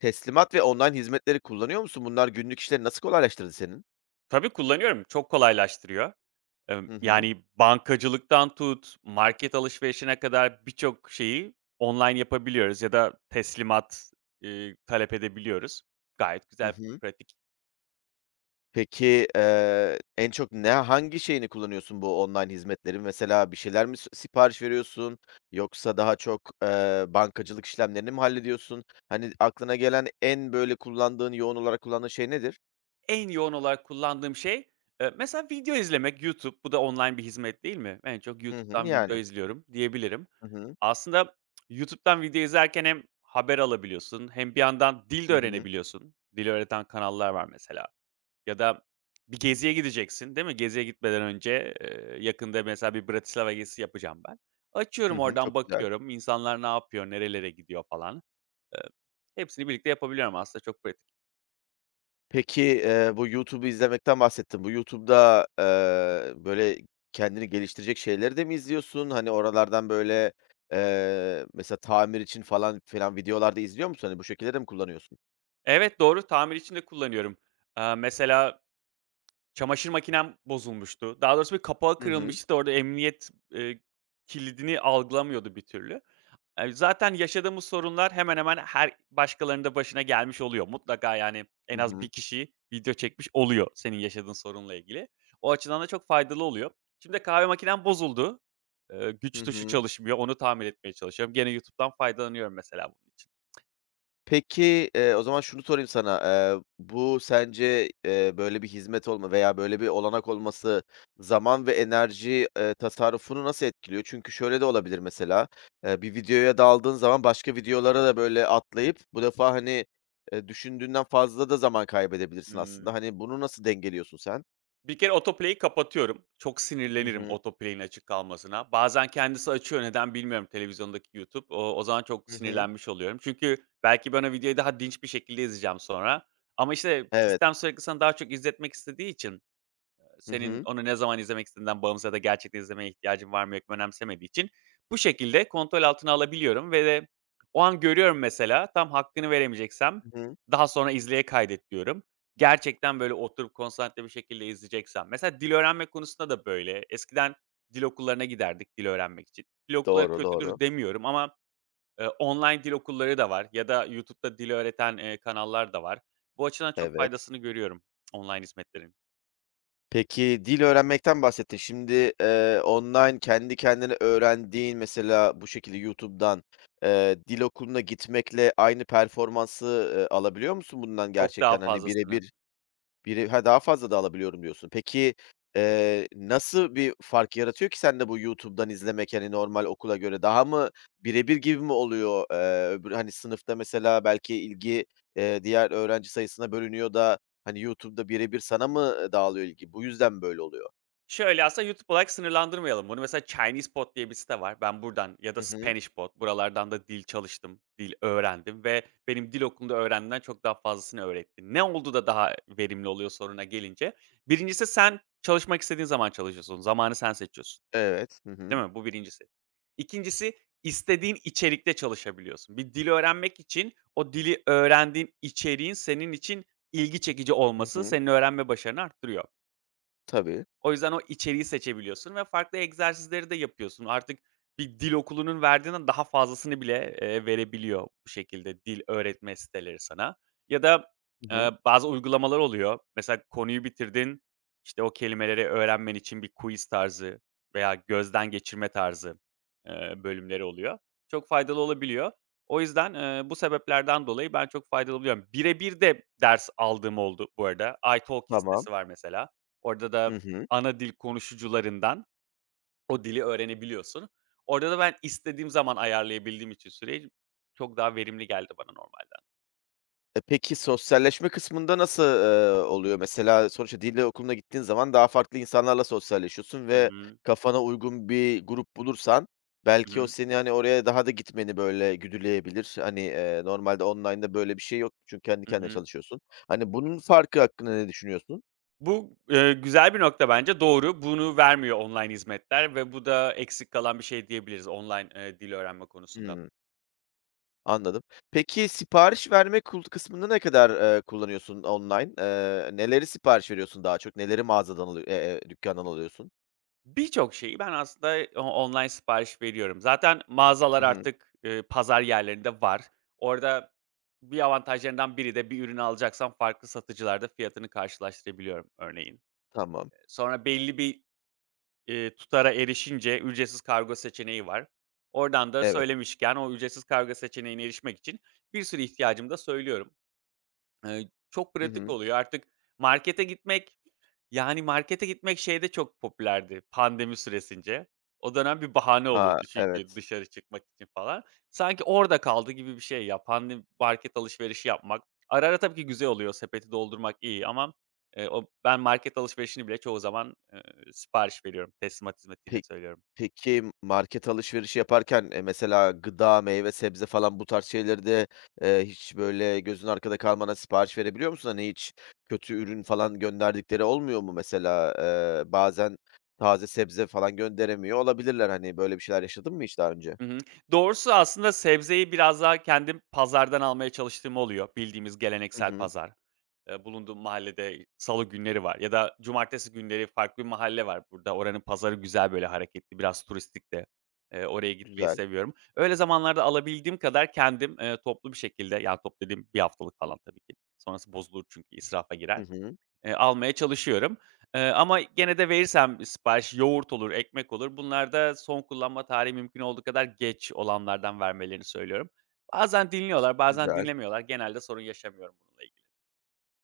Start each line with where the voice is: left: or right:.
left: Teslimat ve online hizmetleri kullanıyor musun? Bunlar günlük işleri nasıl kolaylaştırdı senin?
right: Tabii kullanıyorum. Çok kolaylaştırıyor.
left: Hı hı.
right: Yani bankacılıktan tut, market alışverişine kadar birçok şeyi online yapabiliyoruz ya da teslimat, talep edebiliyoruz. Gayet
left: Hı
right: güzel,
left: hı.
right: pratik.
left: Peki, en çok ne hangi şeyini kullanıyorsun bu online hizmetlerin? Mesela bir şeyler mi sipariş veriyorsun yoksa daha çok, bankacılık işlemlerini mi hallediyorsun? Hani, aklına gelen en böyle kullandığın, yoğun olarak kullandığın şey nedir?
right: En yoğun olarak kullandığım şey, mesela video izlemek YouTube. Bu da online bir hizmet değil mi? En çok
left: Hı hı.
right: YouTube'dan video
left: Yani.
right: izliyorum diyebilirim.
left: Hı hı.
right: Aslında YouTube'dan video izlerken hem haber alabiliyorsun hem bir yandan dil de
left: Hı hı.
right: öğrenebiliyorsun. Dil öğreten kanallar var mesela. Ya da bir geziye gideceksin, değil mi? Geziye gitmeden önce, yakında mesela bir Bratislava gezisi yapacağım ben.
left: Hı
right: Açıyorum
left: hı.
right: oradan
left: Çok güzel.
right: bakıyorum, insanlar ne yapıyor, nerelere gidiyor falan. Eee, hepsini birlikte yapabiliyorum aslında çok pratik.
left: Peki, bu YouTube'u izlemekten bahsettin. Bu YouTube'da, böyle, kendini geliştirecek şeyleri de mi izliyorsun? Hani, oralardan, böyle, mesela tamir için falan filan videolar da izliyor musun? Hani, bu şekilde de mi kullanıyorsun?
right: Evet, doğru, tamir için de kullanıyorum. Mesela çamaşır makinem bozulmuştu. Daha doğrusu bir kapağı
left: Hı hı.
right: kırılmıştı da orada emniyet, kilidini algılamıyordu bir türlü. Zaten yaşadığımız sorunlar hemen hemen her başkalarının da başına gelmiş oluyor. Mutlaka yani en
left: Hı
right: az bir
left: hı.
right: kişi video çekmiş oluyor senin yaşadığın sorunla ilgili. O açıdan da çok faydalı oluyor. Şimdi de kahve makinem bozuldu. Güç
left: Hı
right: tuşu
left: hı.
right: çalışmıyor, onu tamir etmeye çalışıyorum. Gene YouTube'dan faydalanıyorum mesela bunun için.
left: Peki, o zaman şunu sorayım sana, bu sence, böyle bir hizmet olma veya böyle bir olanak olması zaman ve enerji, tasarrufunu nasıl etkiliyor? Çünkü şöyle de olabilir mesela, bir videoya daldığın zaman başka videolara da böyle atlayıp bu defa, hani, düşündüğünden fazla da zaman kaybedebilirsin aslında.
right: Imm
left: Hani, bunu nasıl dengeliyorsun sen?
right: Bir kere autoplay'i kapatıyorum. Çok
left: Hı
right: sinirlenirim
left: hı.
right: autoplay'in açık kalmasına. Bazen kendisi açıyor, neden bilmiyorum televizyondaki YouTube. O zaman çok
left: Hı hı.
right: sinirlenmiş oluyorum. Çünkü belki ben o videoyu daha dinç bir şekilde izleyeceğim sonra. Ama işte
left: Evet.
right: sistem sürekli sana daha çok izletmek istediği için
left: Hı
right: senin
left: hı.
right: onu ne zaman izlemek istediğinden bağımsız ya da gerçekten izlemeye ihtiyacın var mı yok mu önemsemediği için bu şekilde kontrol altına alabiliyorum ve de o an görüyorum mesela, tam hakkını veremeyeceksem
left: Hı hı.
right: daha sonra izleye kaydet diyorum. Gerçekten böyle oturup konsantre bir şekilde izleyeceksem. Mesela dil öğrenme konusunda da böyle. Eskiden dil okullarına giderdik dil öğrenmek için. Dil okulları
left: Doğru, doğru.
right: kötüdür demiyorum ama, online dil okulları da var ya da YouTube'da dil öğreten, kanallar da var. Bu açıdan çok
left: Evet.
right: faydasını görüyorum online hizmetlerin.
left: Peki, dil öğrenmekten bahsettin. Şimdi, online kendi kendine öğrendiğin mesela bu şekilde YouTube'dan, dil okuluna gitmekle aynı performansı, alabiliyor musun bundan
right: Çok
left: gerçekten?
right: daha
left: Hani
right: fazlasını.
left: birebir. Daha fazla da alabiliyorum diyorsun. Peki, nasıl bir fark yaratıyor ki sende bu YouTube'dan izlemek, hani, normal okula göre? Daha mı birebir gibi mi oluyor? Öbür, hani, sınıfta mesela belki ilgi, diğer öğrenci sayısına bölünüyor da, hani, YouTube'da birebir sana mı, dağılıyor ilgi? Bu yüzden mi böyle oluyor?
right: Şöyle aslında YouTube olarak sınırlandırmayalım bunu. Mesela ChinesePod diye bir site var. Ben buradan ya da
left: Hı hı.
right: SpanishPod buralardan da dil çalıştım, dil öğrendim ve benim dil okulunda öğrendiğimden çok daha fazlasını öğretti. Ne oldu da daha verimli oluyor soruna gelince. Birincisi sen çalışmak istediğin zaman çalışıyorsun. Zamanı sen seçiyorsun.
left: Evet. Hı hı.
right: Değil mi? Bu birincisi. İkincisi istediğin içerikte çalışabiliyorsun. Bir dil öğrenmek için o dili öğrendiğin içeriğin senin için ilgi çekici
left: Hı
right: olması
left: hı.
right: senin öğrenme başarını arttırıyor.
left: Tabii.
right: O yüzden o içeriği seçebiliyorsun ve farklı egzersizleri de yapıyorsun. Artık bir dil okulunun verdiğinden daha fazlasını bile, verebiliyor bu şekilde dil öğretme siteleri sana. Ya da,
left: Hı hı.
right: bazı uygulamalar oluyor. Mesela konuyu bitirdin, işte, o kelimeleri öğrenmen için bir quiz tarzı veya gözden geçirme tarzı, bölümleri oluyor. Çok faydalı olabiliyor. O yüzden, bu sebeplerden dolayı ben çok faydalı buluyorum. Birebir de ders aldığım oldu bu arada. iTalki
left: Tamam.
right: sitesi var mesela. Orada
left: Hı
right: da
left: hı.
right: ana dil konuşucularından o dili öğrenebiliyorsun. Orada da ben istediğim zaman ayarlayabildiğim için süreyi çok daha verimli geldi bana normalden.
left: E, peki sosyalleşme kısmında nasıl, oluyor? Mesela sonuçta dil okuluna gittiğin zaman daha farklı insanlarla sosyalleşiyorsun
right: Hı
left: ve
right: hı.
left: kafana uygun bir grup bulursan
right: Hı
left: belki o
right: hı.
left: seni, hani, oraya daha da gitmeni, böyle, güdüleyebilir. Hani, normalde online'da böyle bir şey yok çünkü kendi
right: Hı
left: kendine
right: hı.
left: çalışıyorsun. Hani, bunun farkı hakkında ne düşünüyorsun?
right: Bu, güzel bir nokta bence. Doğru. Bunu vermiyor online hizmetler ve bu da eksik kalan bir şey diyebiliriz online, dil öğrenme konusunda.
left: Hımm, anladım. Peki sipariş verme kısmında ne kadar, kullanıyorsun online? Neleri sipariş veriyorsun daha çok? Neleri mağazadan alıyor dükkândan alıyorsun?
right: Birçok şeyi ben aslında o online sipariş veriyorum. Zaten mağazalar
left: Hı hı.
right: artık, pazar yerlerinde var. Orada bir avantajlarından biri de bir ürünü alacaksam farklı satıcılarda fiyatını karşılaştırabiliyorum örneğin.
left: Tamam.
right: Sonra belli bir, tutara erişince ücretsiz kargo seçeneği var. Oradan da
left: Evet.
right: söylemişken o ücretsiz kargo seçeneğine erişmek için bir sürü ihtiyacımı da söylüyorum. Çok
left: Hı
right: pratik
left: hı.
right: oluyor. Artık markete gitmek yani, markete gitmek şeyde çok popülerdi pandemi süresince. O dönem bir bahane
left: A,
right: oluyordu çünkü
left: evet.
right: dışarı çıkmak için falan. Sanki orada kaldı gibi bir şey ya, pandemi market alışverişi yapmak. Ara ara tabii ki güzel oluyor, sepeti doldurmak iyi ama, o ben market alışverişini bile çoğu zaman, sipariş veriyorum. Teslimat hizmetiyle
left: Pek
right: söylüyorum.
left: peki market alışverişi yaparken, mesela gıda, meyve, sebze falan bu tarz şeyleri de, hiç böyle gözün arkada kalmadan sipariş verebiliyor musun? Hani hiç kötü ürün falan gönderdikleri olmuyor mu mesela? Bazen taze sebze falan gönderemiyor olabilirler. Hani böyle bir şeyler yaşadın mı hiç daha önce?
right: Hı hı. Doğrusu aslında sebzeyi biraz daha kendim pazardan almaya çalıştığım oluyor, bildiğimiz
left: Hı
right: geleneksel
left: hı.
right: pazar. Bulunduğum mahallede salı günleri var ya da cumartesi günleri farklı bir mahalle var burada. Oranın pazarı güzel, böyle, hareketli, biraz turistik de. Oraya gitmeyi
left: Güzel.
right: seviyorum. Öyle zamanlarda alabildiğim kadar kendim, toplu bir şekilde, yani, toplu dediğim 1 haftalık falan tabii ki. Sonrası bozulur çünkü israfa
left: Hı
right: girer.
left: hı.
right: Almaya çalışıyorum. Ama gene de verirsem sipariş yoğurt olur, ekmek olur. Bunlarda son kullanma tarihi mümkün olduğu kadar geç olanlardan vermelerini söylüyorum. Bazen dinliyorlar, bazen
left: Güzel.
right: dinlemiyorlar. Genelde sorun yaşamıyorum bununla ilgili.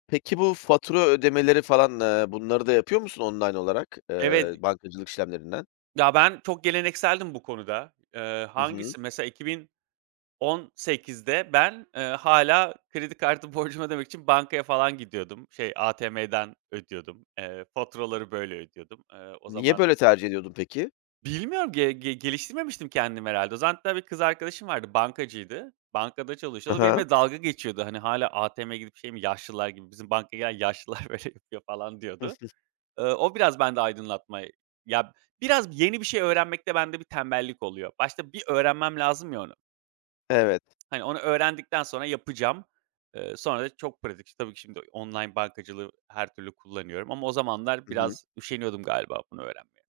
left: Peki bu fatura ödemeleri falan, bunları da yapıyor musun online olarak,
right: Evet.
left: bankacılık işlemlerinden?
right: Ya, ben çok gelenekseldim bu konuda. Eee,
left: Hı hı.
right: hangisi? Mesela 2018'de ben, hâlâ kredi kartı borcumu ödemek için bankaya falan gidiyordum. Şey, ATM'den ödüyordum. Faturaları böyle ödüyordum. Eee, o
left: Niye
right: zaman
left: böyle tercih ediyordun peki?
right: bilmiyorum ge ge geliştirmemiştim kendimi herhalde. O zaman hatta bir kız arkadaşım vardı, bankacıydı. Bankada
left: Hı
right: çalışıyordu.
left: hı.
right: Benimle dalga geçiyordu. Hani, "Hâlâ ATM'ye gidip şey mi yaşlılar gibi bizim bankaya gelen yaşlılar böyle yapıyor." falan
left: Hı
right: diyordu.
left: hı.
right: O biraz bende aydınlatma. Ya, biraz yeni bir şey öğrenmekte bende bir tembellik oluyor. Başta bir öğrenmem lazım ya onu.
left: Evet.
right: Hani, onu öğrendikten sonra yapacağım. Sonra da çok pratik. İşte, tabii ki şimdi online bankacılığı her türlü kullanıyorum ama o zamanlar
left: Hı hı.
right: biraz üşeniyordum galiba bunu öğrenmeye.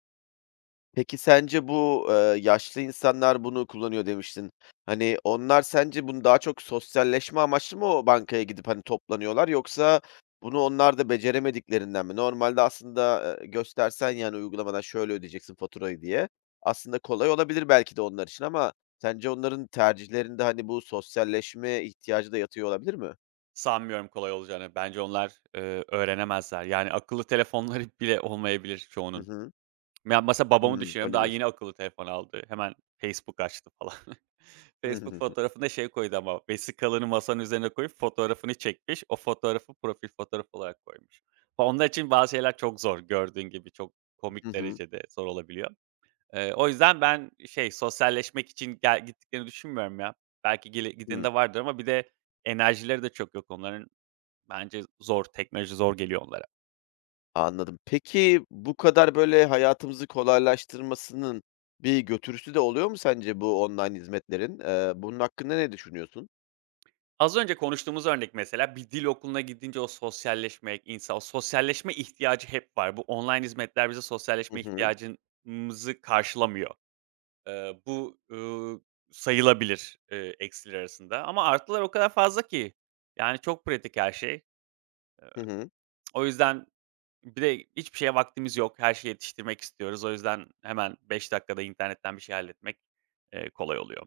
left: Peki sence bu, yaşlı insanlar bunu kullanıyor demiştin. Hani, onlar sence bunu daha çok sosyalleşme amaçlı mı o bankaya gidip, hani, toplanıyorlar yoksa bunu onlar da beceremediklerinden mi? Normalde aslında, göstersen, yani, uygulamadan şöyle ödeyeceksin faturayı diye aslında kolay olabilir belki de onlar için ama sence onların tercihlerinde, hani, bu sosyalleşme ihtiyacı da yatıyor olabilir mi?
right: Sanmıyorum kolay olacağını. Bence onlar, öğrenemezler. Yani akıllı telefonları bile olmayabilir
left: Hı
right: çoğunun.
left: hı.
right: Ya, mesela babamı
left: Hımm,
right: düşünüyorum,
left: öyle
right: daha yeni
left: diyorsun.
right: akıllı telefon aldı. Hemen Facebook açtı falan.
left: Hı
right: Facebook
left: hı.
right: fotoğrafında şey koydu ama vesikalını masanın üzerine koyup fotoğrafını çekmiş. O fotoğrafı profil fotoğrafı olarak koymuş. Onlar için bazı şeyler çok zor gördüğün gibi. Çok
left: Hı
right: komik
left: hı.
right: derecede zor olabiliyor. O yüzden ben şey, sosyalleşmek için gel gittiklerini düşünmüyorum ya. Belki gele giden
left: Hı.
right: de vardır ama bir de enerjileri de çok yok onların. Bence zor, teknoloji zor geliyor onlara.
left: Anladım. Peki, bu kadar, böyle, hayatımızı kolaylaştırmasının bir götürüsü de oluyor mu sence bu online hizmetlerin? Bunun hakkında ne düşünüyorsun?
right: Az önce konuştuğumuz örnek mesela bir dil okuluna gidince o sosyalleşmek, insan o sosyalleşme ihtiyacı hep var. Bu online hizmetler bize
left: Hı
right: sosyalleşme
left: hı.
right: ihtiyacımızı karşılamıyor. Bu, sayılabilir, eksiler arasında ama artılar o kadar fazla ki. Yani çok pratik her şey. Eee,
left: Hı hı.
right: o yüzden bir de hiçbir şeye vaktimiz yok. Her şeyi yetiştirmek istiyoruz. O yüzden hemen 5 dakikada internetten bir şey halletmek, kolay oluyor.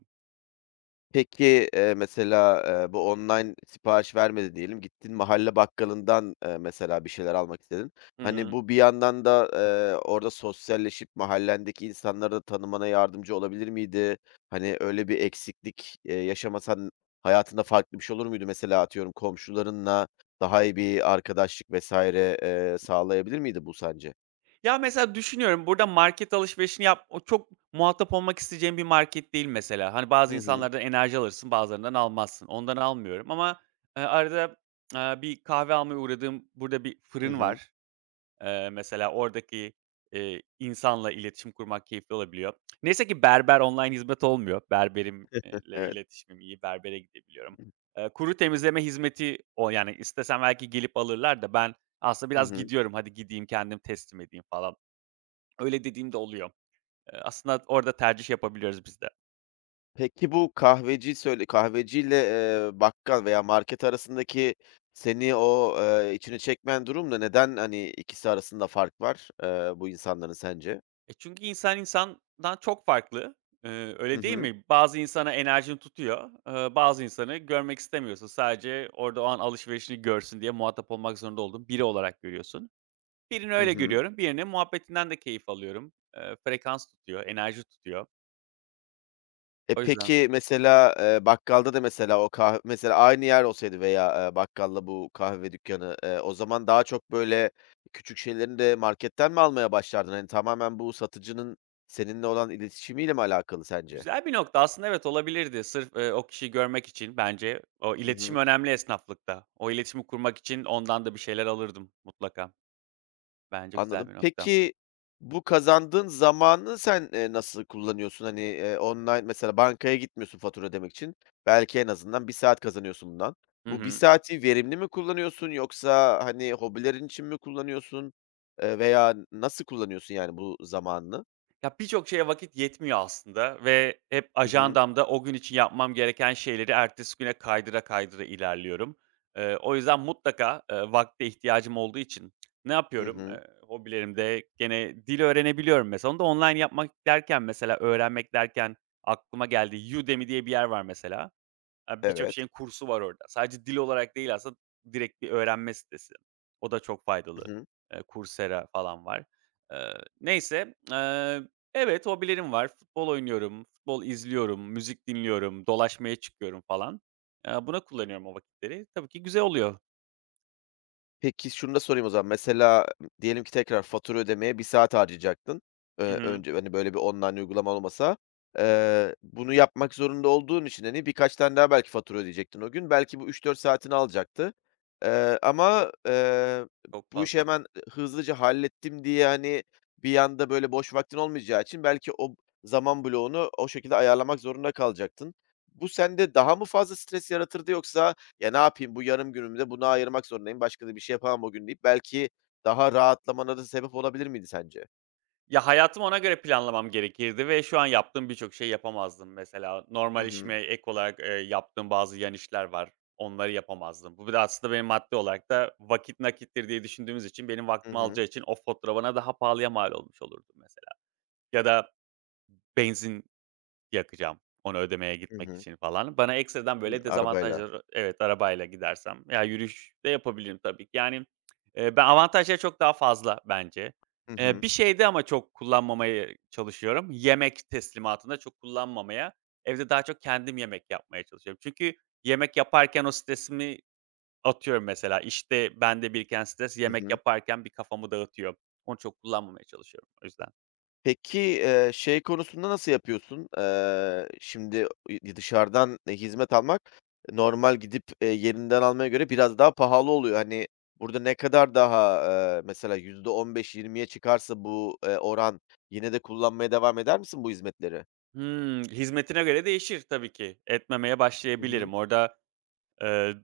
left: Peki, mesela, bu online sipariş vermedi diyelim, gittin mahalle bakkalından, mesela bir şeyler almak istedin.
right: Hı
left: Hani,
right: hı.
left: bu bir yandan da, orada sosyalleşip mahallendeki insanları da tanımana yardımcı olabilir miydi? Hani, öyle bir eksiklik, yaşamasan hayatında farklı bir şey olur muydu? Mesela atıyorum komşularınla daha iyi bir arkadaşlık vesaire sağlayabilir miydi bu sence?
right: Ya, mesela düşünüyorum, burada market alışverişini yap o çok muhatap olmak isteyeceğim bir market değil mesela. Hani, bazı
left: Hı hı.
right: insanlardan enerji alırsın, bazılarından almazsın. Ondan almıyorum ama, arada, bir kahve almaya uğradığım burada bir
left: Hı
right: fırın
left: hı.
right: var. Mesela oradaki, insanla iletişim kurmak keyifli olabiliyor. Neyse ki berber online hizmet olmuyor. Berberimle
left: Evet.
right: iletişimim iyi, berbere gidebiliyorum. Kuru temizleme hizmeti o, yani, istesem belki gelip alırlar da ben aslında
left: Hı
right: biraz
left: hı.
right: gidiyorum, "Hadi gideyim, kendim teslim edeyim." falan. Öyle dediğim de oluyor. Aslında orada tercih yapabiliyoruz biz de.
left: Peki bu kahveci kahveciyle, bakkal veya market arasındaki seni o, içine çekmeyen durum. Neden, hani, ikisi arasında fark var, bu insanların sence?
right: E, çünkü insan insandan çok farklı. Eee,
left: Hı
right: öyle değil
left: hı.
right: mi? Bazı insana enerjin tutuyor, bazı insanı görmek istemiyorsun. Sadece orada o an alışverişini görsün diye muhatap olmak zorunda olduğun biri olarak görüyorsun. Birini
left: Hı
right: öyle
left: hı.
right: görüyorum, birinin muhabbetinden de keyif alıyorum. Frekans tutuyor, enerji tutuyor.
left: E,
right: O yüzden
left: peki mesela, bakkalda da mesela o mesela aynı yer olsaydı veya, bakkalla bu kahve dükkanı o zaman daha çok böyle küçük şeylerini de marketten mi almaya başlardın? Hani, tamamen bu satıcının seninle olan iletişimiyle mi alakalı sence?
right: güzel bir nokta aslında evet olabilirdi. Sırf, o kişiyi görmek için bence o
left: Hı
right: iletişim
left: hı.
right: önemli esnaflıkta. O iletişimi kurmak için ondan da bir şeyler alırdım mutlaka. Bence güzel
left: Anladım.
right: bir nokta.
left: Peki, bu kazandığın zamanı sen, nasıl kullanıyorsun? Hani, online mesela bankaya gitmiyorsun fatura ödemek için. Belki en azından bir saat kazanıyorsun bundan.
right: Hı
left: Bu bir
right: hı.
left: saati verimli mi kullanıyorsun yoksa, hani, hobilerin için mi kullanıyorsun, veya nasıl kullanıyorsun yani bu zamanını?
right: Ya, birçok şeye vakit yetmiyor aslında ve hep
left: Hı hı.
right: ajandamda o gün için yapmam gereken şeyleri ertesi güne kaydıra kaydıra ilerliyorum. O yüzden mutlaka, vakte ihtiyacım olduğu için ne
left: Hı
right: yapıyorum?
left: hı.
right: Hobilerimde gene dil öğrenebiliyorum mesela. Onu da online yapmak derken mesela, öğrenmek derken aklıma geldi. Udemy diye bir yer var mesela. Aaa, birçok
left: Evet.
right: şeyin kursu var orada. Sadece dil olarak değil aslında direkt bir öğrenme sitesi. O da çok
left: Hı
right: faydalı.
left: hı.
right: Coursera falan var. Eee, neyse, evet, hobilerim var. Futbol oynuyorum, futbol izliyorum, müzik dinliyorum, dolaşmaya çıkıyorum falan. Buna kullanıyorum o vakitleri. Tabii ki güzel oluyor.
left: Peki, şunu da sorayım o zaman. Mesela diyelim ki tekrar fatura ödemeye bir saat harcayacaktın.
right: Hı hı.
left: Önce, hani, böyle bir online uygulama olmasa. Bunu yapmak zorunda olduğun için, hani, birkaç tane daha belki fatura ödeyecektin o gün. Belki bu 3-4 saatini alacaktı. Eee, ama, eee,
right: Çok
left: bu işi
right: fazla.
left: hemen hızlıca hallettim diye, hani, bir anda böyle boş vaktin olmayacağı için belki o zaman bloğunu o şekilde ayarlamak zorunda kalacaktın. Bu sende daha mı fazla stres yaratırdı yoksa ya, ne yapayım, bu yarım günümü de buna ayırmak zorundayım, başka da bir şey yapamam o gün deyip belki daha rahatlamana da sebep olabilir miydi sence?
right: Ya, hayatımı ona göre planlamam gerekirdi ve şu an yaptığım birçok şey yapamazdım. Mesela
left: Hı
right: normal
left: hı.
right: işime ek olarak, yaptığım bazı yan işler var. Onları yapamazdım. Bu bir de aslında benim maddi olarak da vakit nakittir diye düşündüğümüz için benim
left: Hı
right: vaktimi
left: hı.
right: alacağı için o fatura bana daha pahalıya mal olmuş olurdu mesela. Ya da benzin yakacağım onu ödemeye
left: Hı
right: gitmek
left: hı.
right: için falan. Bana ekstradan
left: Hıı,
right: böyle
left: arabayla.
right: dezavantajları. Evet, arabayla gidersem ya yürüyüş de yapabilirim tabii ki. Yani, ben avantajları çok daha fazla bence.
left: Hı
right: Eee,
left: hı.
right: bir şeyde ama çok kullanmamaya çalışıyorum. Yemek teslimatında çok kullanmamaya, evde daha çok kendim yemek yapmaya çalışıyorum. Çünkü yemek yaparken o stresimi atıyorum mesela. İşte bende biriken stres
left: Hı
right: yemek
left: hı.
right: yaparken bir kafamı dağıtıyor. Onu çok kullanmamaya çalışıyorum o yüzden.
left: Peki, şey konusunda nasıl yapıyorsun? Şimdi dışarıdan hizmet almak normal gidip, yerinden almaya göre biraz daha pahalı oluyor. Hani, burada ne kadar daha, mesela %15-20'ye çıkarsa bu, oran yine de kullanmaya devam eder misin bu hizmetleri?
right: Hımm, hizmetine göre değişir tabii ki. Etmemeye
left: Hı hı.
right: başlayabilirim. Orada, eee,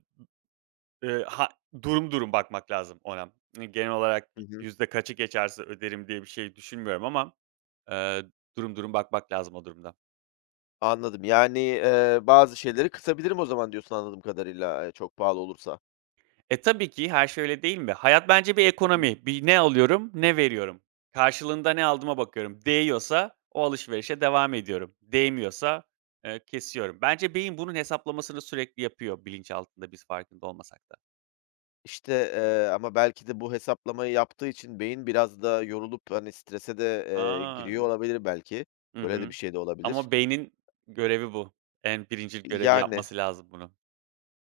right: ha durum durum bakmak lazım ona. Genel olarak y
left: Hı hı.
right: yüzde kaçı geçerse öderim diye bir şey düşünmüyorum ama, eee, durum durum bakmak lazım o durumda.
left: Anladım. Yani, bazı şeyleri kısabilirim o zaman diyorsun anladığım kadarıyla, çok pahalı olursa.
right: E, tabii ki her şey öyle değil mi? Hayat bence bir
left: Hı hı.
right: ekonomi. Bir ne alıyorum, ne veriyorum. Karşılığında ne aldığıma bakıyorum. Değiyorsa o alışverişe devam ediyorum. Değmiyorsa, kesiyorum. Bence beyin bunun hesaplamasını sürekli yapıyor bilinçaltında biz farkında olmasak da.
left: İşte, ama belki de bu hesaplamayı yaptığı için beyin biraz da yorulup, hani, strese de,
right: A!
left: giriyor olabilir belki.
right: Hı
left: Böyle de bir
right: hı.
left: şey de olabilir.
right: Ama beynin görevi bu. En birincil görevi
left: Yani,
right: yapması lazım bunu.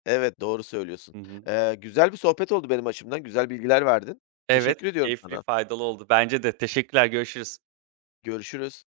left: evet, doğru söylüyorsun.
right: Hı hı.
left: Güzel bir sohbet oldu benim açımdan. Güzel bilgiler verdin.
right: Evet,
left: Teşekkür ediyorum
right: keyifli,
left: sana.
right: faydalı oldu. Bence de. Teşekkürler, görüşürüz.
left: Görüşürüz.